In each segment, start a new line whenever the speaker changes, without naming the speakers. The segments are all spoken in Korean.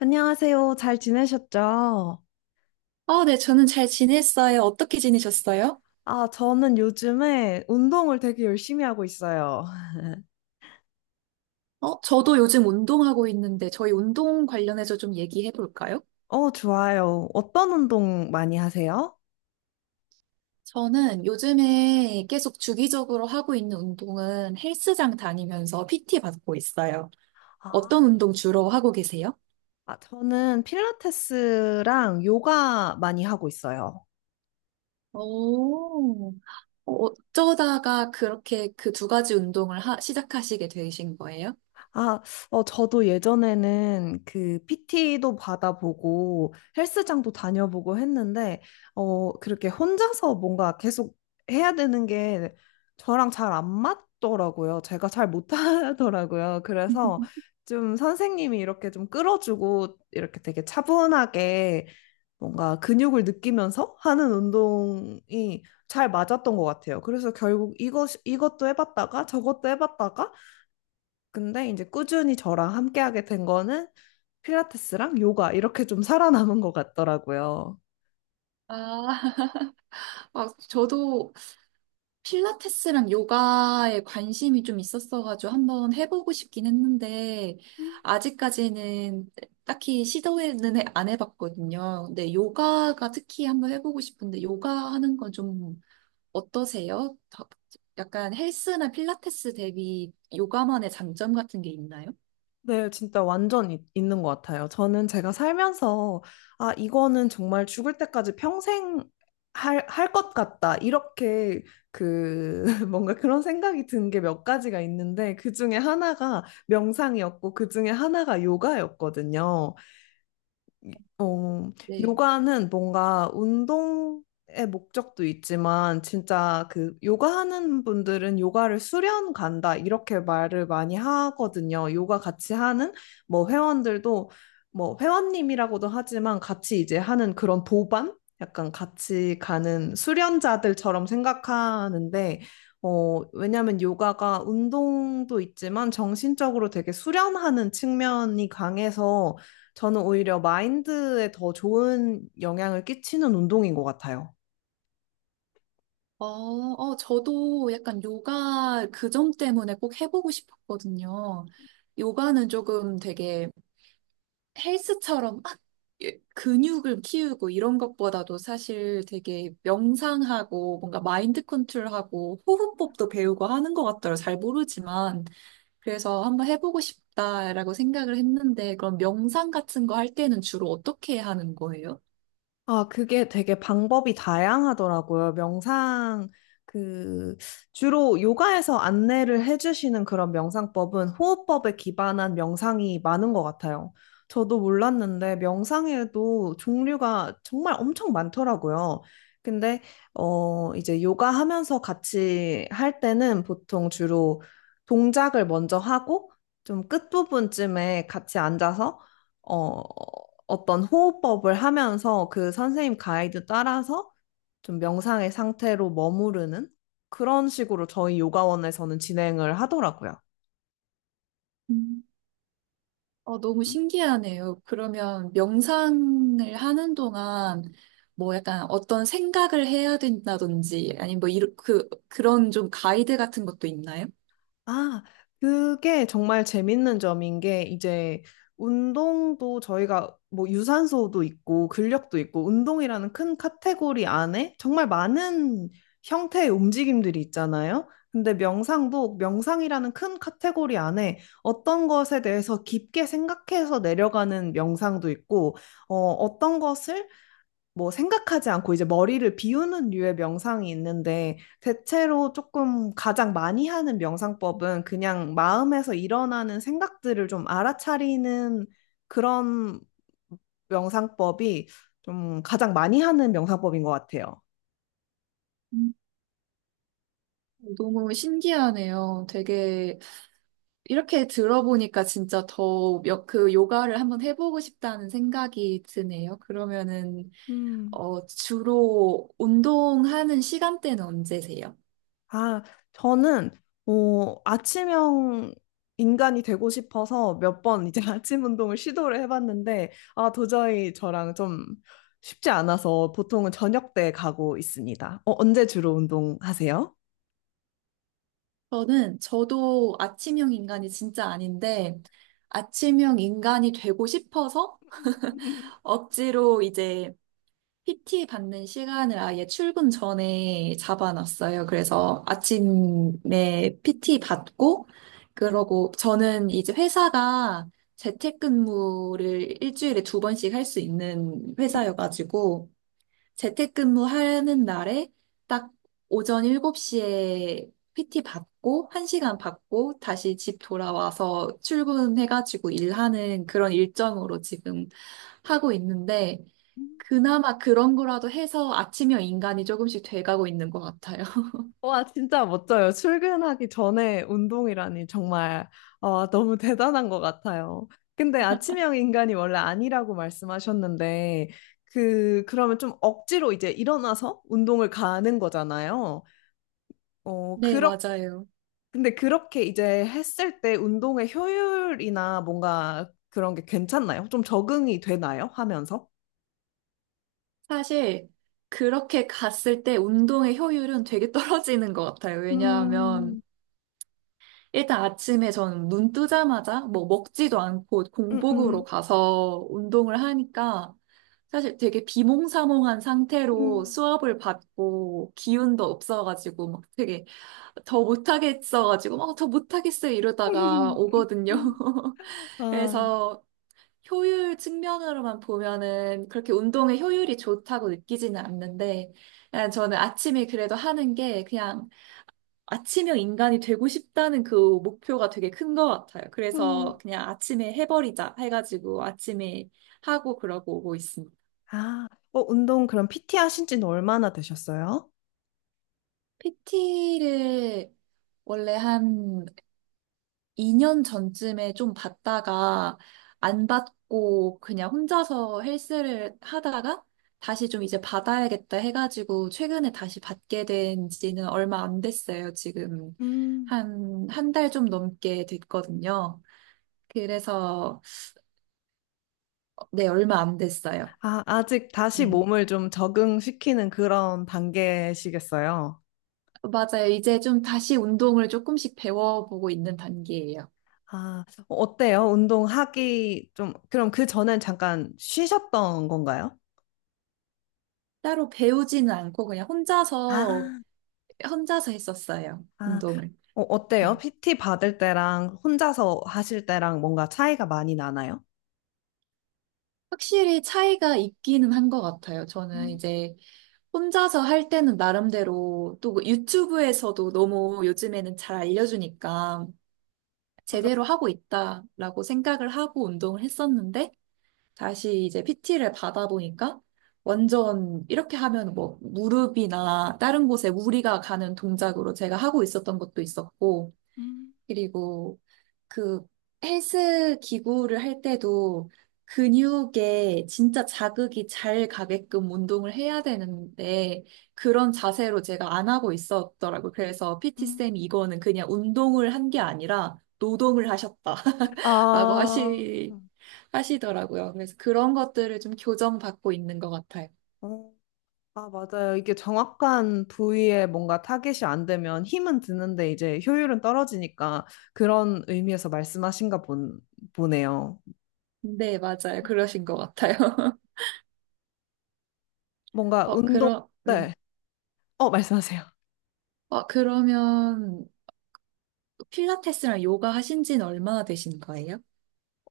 안녕하세요. 잘 지내셨죠?
아, 네, 저는 잘 지냈어요. 어떻게 지내셨어요?
아, 저는 요즘에 운동을 되게 열심히 하고 있어요.
저도 요즘 운동하고 있는데 저희 운동 관련해서 좀 얘기해 볼까요?
좋아요. 어떤 운동 많이 하세요?
저는 요즘에 계속 주기적으로 하고 있는 운동은 헬스장 다니면서 PT 받고 있어요. 어떤
아,
운동 주로 하고 계세요?
아, 저는 필라테스랑 요가 많이 하고 있어요.
오, 어쩌다가 그렇게 그 두 가지 운동을 시작하시게 되신 거예요?
아, 저도 예전에는 그 PT도 받아보고 헬스장도 다녀보고 했는데, 그렇게 혼자서 뭔가 계속 해야 되는 게 저랑 잘 안 맞더라고요. 제가 잘 못하더라고요. 그래서 좀 선생님이 이렇게 좀 끌어주고 이렇게 되게 차분하게 뭔가 근육을 느끼면서 하는 운동이 잘 맞았던 것 같아요. 그래서 결국 이것도 해봤다가 저것도 해봤다가 근데 이제 꾸준히 저랑 함께하게 된 거는 필라테스랑 요가 이렇게 좀 살아남은 것 같더라고요.
아, 아, 저도 필라테스랑 요가에 관심이 좀 있었어가지고 한번 해보고 싶긴 했는데,
음.
아직까지는 딱히 시도는 안 해봤거든요. 근데 요가가 특히 한번 해보고 싶은데, 요가 하는 건 좀 어떠세요? 약간 헬스나 필라테스 대비 요가만의 장점 같은 게 있나요?
네, 진짜 완전 있는 것 같아요. 저는 제가 살면서, 이거는 정말 죽을 때까지 평생 할 것 같다. 이렇게 그, 뭔가 그런 생각이 든 게 몇 가지가 있는데, 그 중에 하나가 명상이었고, 그 중에 하나가 요가였거든요. 어,
네.
요가는 뭔가 운동의 목적도 있지만 진짜 그 요가하는 분들은 요가를 수련 간다 이렇게 말을 많이 하거든요. 요가 같이 하는 뭐 회원들도 뭐 회원님이라고도 하지만 같이 이제 하는 그런 도반? 약간 같이 가는 수련자들처럼 생각하는데 왜냐면 요가가 운동도 있지만 정신적으로 되게 수련하는 측면이 강해서 저는 오히려 마인드에 더 좋은 영향을 끼치는 운동인 것 같아요.
저도 약간 요가 그 점 때문에 꼭 해보고 싶었거든요. 요가는 조금 되게 헬스처럼 막 예, 근육을 키우고 이런 것보다도 사실 되게 명상하고 뭔가 마인드 컨트롤하고 호흡법도 배우고 하는 것 같더라고요. 잘 모르지만. 그래서 한번 해보고 싶다라고 생각을 했는데 그럼 명상 같은 거 할 때는 주로 어떻게 하는 거예요?
아, 그게 되게 방법이 다양하더라고요. 명상, 그, 주로 요가에서 안내를 해주시는 그런 명상법은 호흡법에 기반한 명상이 많은 것 같아요. 저도 몰랐는데 명상에도 종류가 정말 엄청 많더라고요. 근데, 이제 요가 하면서 같이 할 때는 보통 주로 동작을 먼저 하고 좀 끝부분쯤에 같이 앉아서 어, 어떤 호흡법을 하면서 그 선생님 가이드 따라서 좀 명상의 상태로 머무르는 그런 식으로 저희 요가원에서는 진행을 하더라고요.
음. 너무 신기하네요. 그러면 명상을 하는 동안 뭐 약간 어떤 생각을 해야 된다든지 아니면 뭐 이런 그런 좀 가이드 같은 것도 있나요?
아, 그게 정말 재밌는 점인 게 이제 운동도 저희가 뭐 유산소도 있고 근력도 있고 운동이라는 큰 카테고리 안에 정말 많은 형태의 움직임들이 있잖아요. 근데 명상도 명상이라는 큰 카테고리 안에 어떤 것에 대해서 깊게 생각해서 내려가는 명상도 있고, 어떤 것을 뭐 생각하지 않고 이제 머리를 비우는 류의 명상이 있는데 대체로 조금 가장 많이 하는 명상법은 그냥 마음에서 일어나는 생각들을 좀 알아차리는 그런 명상법이 좀 가장 많이 하는 명상법인 것 같아요.
너무 신기하네요. 되게 이렇게 들어보니까 진짜 더 그 요가를 한번 해보고 싶다는 생각이 드네요. 그러면은
음.
주로 운동하는 시간대는 언제세요?
아, 저는 아침형 인간이 되고 싶어서 몇 번 이제 아침 운동을 시도를 해봤는데 도저히 저랑 좀 쉽지 않아서 보통은 저녁 때 가고 있습니다. 언제 주로 운동하세요?
저는 저도 아침형 인간이 진짜 아닌데 아침형 인간이 되고 싶어서 억지로 이제 PT 받는 시간을 아예 출근 전에 잡아놨어요. 그래서 아침에 PT 받고, 그러고 저는 이제 회사가 재택근무를 일주일에 두 번씩 할 수 있는 회사여가지고, 재택근무 하는 날에 딱 오전 7시에 PT 받고, 1시간 받고, 다시 집 돌아와서 출근해가지고 일하는 그런 일정으로 지금 하고 있는데, 그나마 그런 거라도 해서 아침형 인간이 조금씩 돼가고 있는 것 같아요.
와, 진짜 멋져요. 출근하기 전에 운동이라니 정말 너무 대단한 것 같아요. 근데 아침형 인간이 원래 아니라고 말씀하셨는데, 그러면 좀 억지로 이제 일어나서 운동을 가는 거잖아요. 어,
네,
그렇,
맞아요.
근데 그렇게 이제 했을 때 운동의 효율이나 뭔가 그런 게 괜찮나요? 좀 적응이 되나요? 하면서?
사실 그렇게 갔을 때 운동의 효율은 되게 떨어지는 것 같아요.
음,
왜냐하면 일단 아침에 저는 눈 뜨자마자 뭐 먹지도 않고
음, 음,
공복으로 가서 운동을 하니까 사실 되게 비몽사몽한 상태로
음.
수업을 받고 기운도 없어가지고 막 되게 더 못하겠어가지고 막 더 못하겠어요 이러다가 오거든요.
아,
그래서 효율 측면으로만 보면은 그렇게 운동의 효율이 좋다고 느끼지는 않는데 그냥 저는 아침에 그래도 하는 게 그냥 아침형 인간이 되고 싶다는 그 목표가 되게 큰 것 같아요. 그래서
음.
그냥 아침에 해버리자 해가지고 아침에 하고 그러고 오고 있습니다.
아, 운동 그럼 PT 하신 지는 얼마나 되셨어요?
PT를 원래 한 2년 전쯤에 좀 받다가 안 받고 그냥 혼자서 헬스를 하다가 다시 좀 이제 받아야겠다 해가지고 최근에 다시 받게 된 지는 얼마 안 됐어요. 지금
음.
한 달 좀 넘게 됐거든요. 그래서 네, 얼마 안 됐어요.
아, 아직 다시
네.
몸을 좀 적응시키는 그런 단계시겠어요?
맞아요. 이제 좀 다시 운동을 조금씩 배워보고 있는 단계예요.
아, 어때요? 운동하기 좀, 그럼 그 전엔 잠깐 쉬셨던 건가요?
따로 배우지는 않고 그냥 혼자서,
아,
혼자서 했었어요.
아,
운동을.
어때요?
네.
PT 받을 때랑 혼자서 하실 때랑 뭔가 차이가 많이 나나요?
확실히 차이가 있기는 한 것 같아요. 저는
음,
이제 혼자서 할 때는 나름대로 또그 유튜브에서도 너무 요즘에는 잘 알려주니까
맞아.
제대로 하고 있다라고 생각을 하고 운동을 했었는데 다시 이제 PT를 받아보니까 완전 이렇게 하면 뭐 무릎이나 다른 곳에 무리가 가는 동작으로 제가 하고 있었던 것도 있었고,
음,
그리고 그 헬스 기구를 할 때도 근육에 진짜 자극이 잘 가게끔 운동을 해야 되는데 그런 자세로 제가 안 하고 있었더라고요. 그래서
음.
PT쌤이 이거는 그냥 운동을 한 게 아니라 노동을 하셨다라고
아, 음.
하시더라고요. 그래서 그런 것들을 좀 교정받고 있는 것 같아요.
어, 아, 맞아요. 이게 정확한 부위에 뭔가 타겟이 안 되면 힘은 드는데 이제 효율은 떨어지니까 그런 의미에서 말씀하신가 보네요.
네, 맞아요. 그러신 것 같아요.
뭔가 운동,
네.
네. 말씀하세요.
그러면 필라테스랑 요가 하신 지는 얼마나 되신 거예요?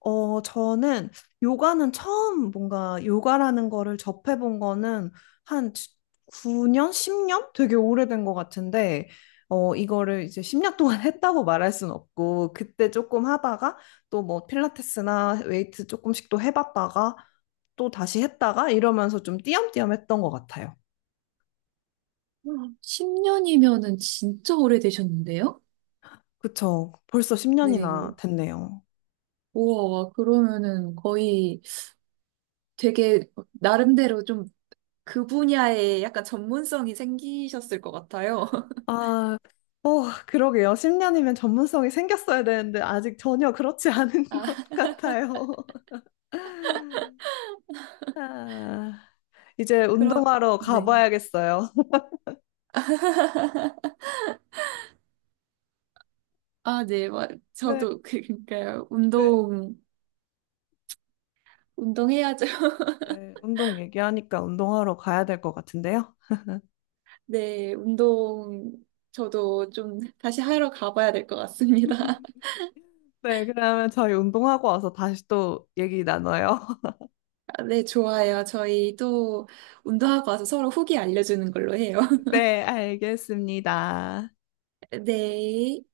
저는 요가는 처음 뭔가 요가라는 거를 접해본 거는 한 9년, 10년? 되게 오래된 것 같은데, 이거를 이제 10년 동안 했다고 말할 순 없고, 그때 조금 하다가 또 뭐 필라테스나 웨이트 조금씩 또 해봤다가 또 다시 했다가 이러면서 좀 띄엄띄엄 했던 것 같아요.
10년이면은 진짜 오래되셨는데요?
그쵸. 벌써 10년이나
네.
됐네요.
우와, 와, 그러면은 거의 되게 나름대로 좀 그 분야에 약간 전문성이 생기셨을 것 같아요.
아, 어, 그러게요. 10년이면 전문성이 생겼어야 되는데 아직 전혀 그렇지 않은 것
아,
같아요. 아, 이제
그럼,
운동하러
네.
가봐야겠어요.
아, 네. 와,
네,
저도 그러니까요.
네.
운동해야죠.
네, 운동 얘기하니까 운동하러 가야 될 것 같은데요.
네, 운동 저도 좀 다시 하러 가봐야 될 것 같습니다.
네, 그러면 저희 운동하고 와서 다시 또 얘기 나눠요.
아, 네, 좋아요. 저희 또 운동하고 와서 서로 후기 알려주는 걸로 해요.
네, 알겠습니다.
네.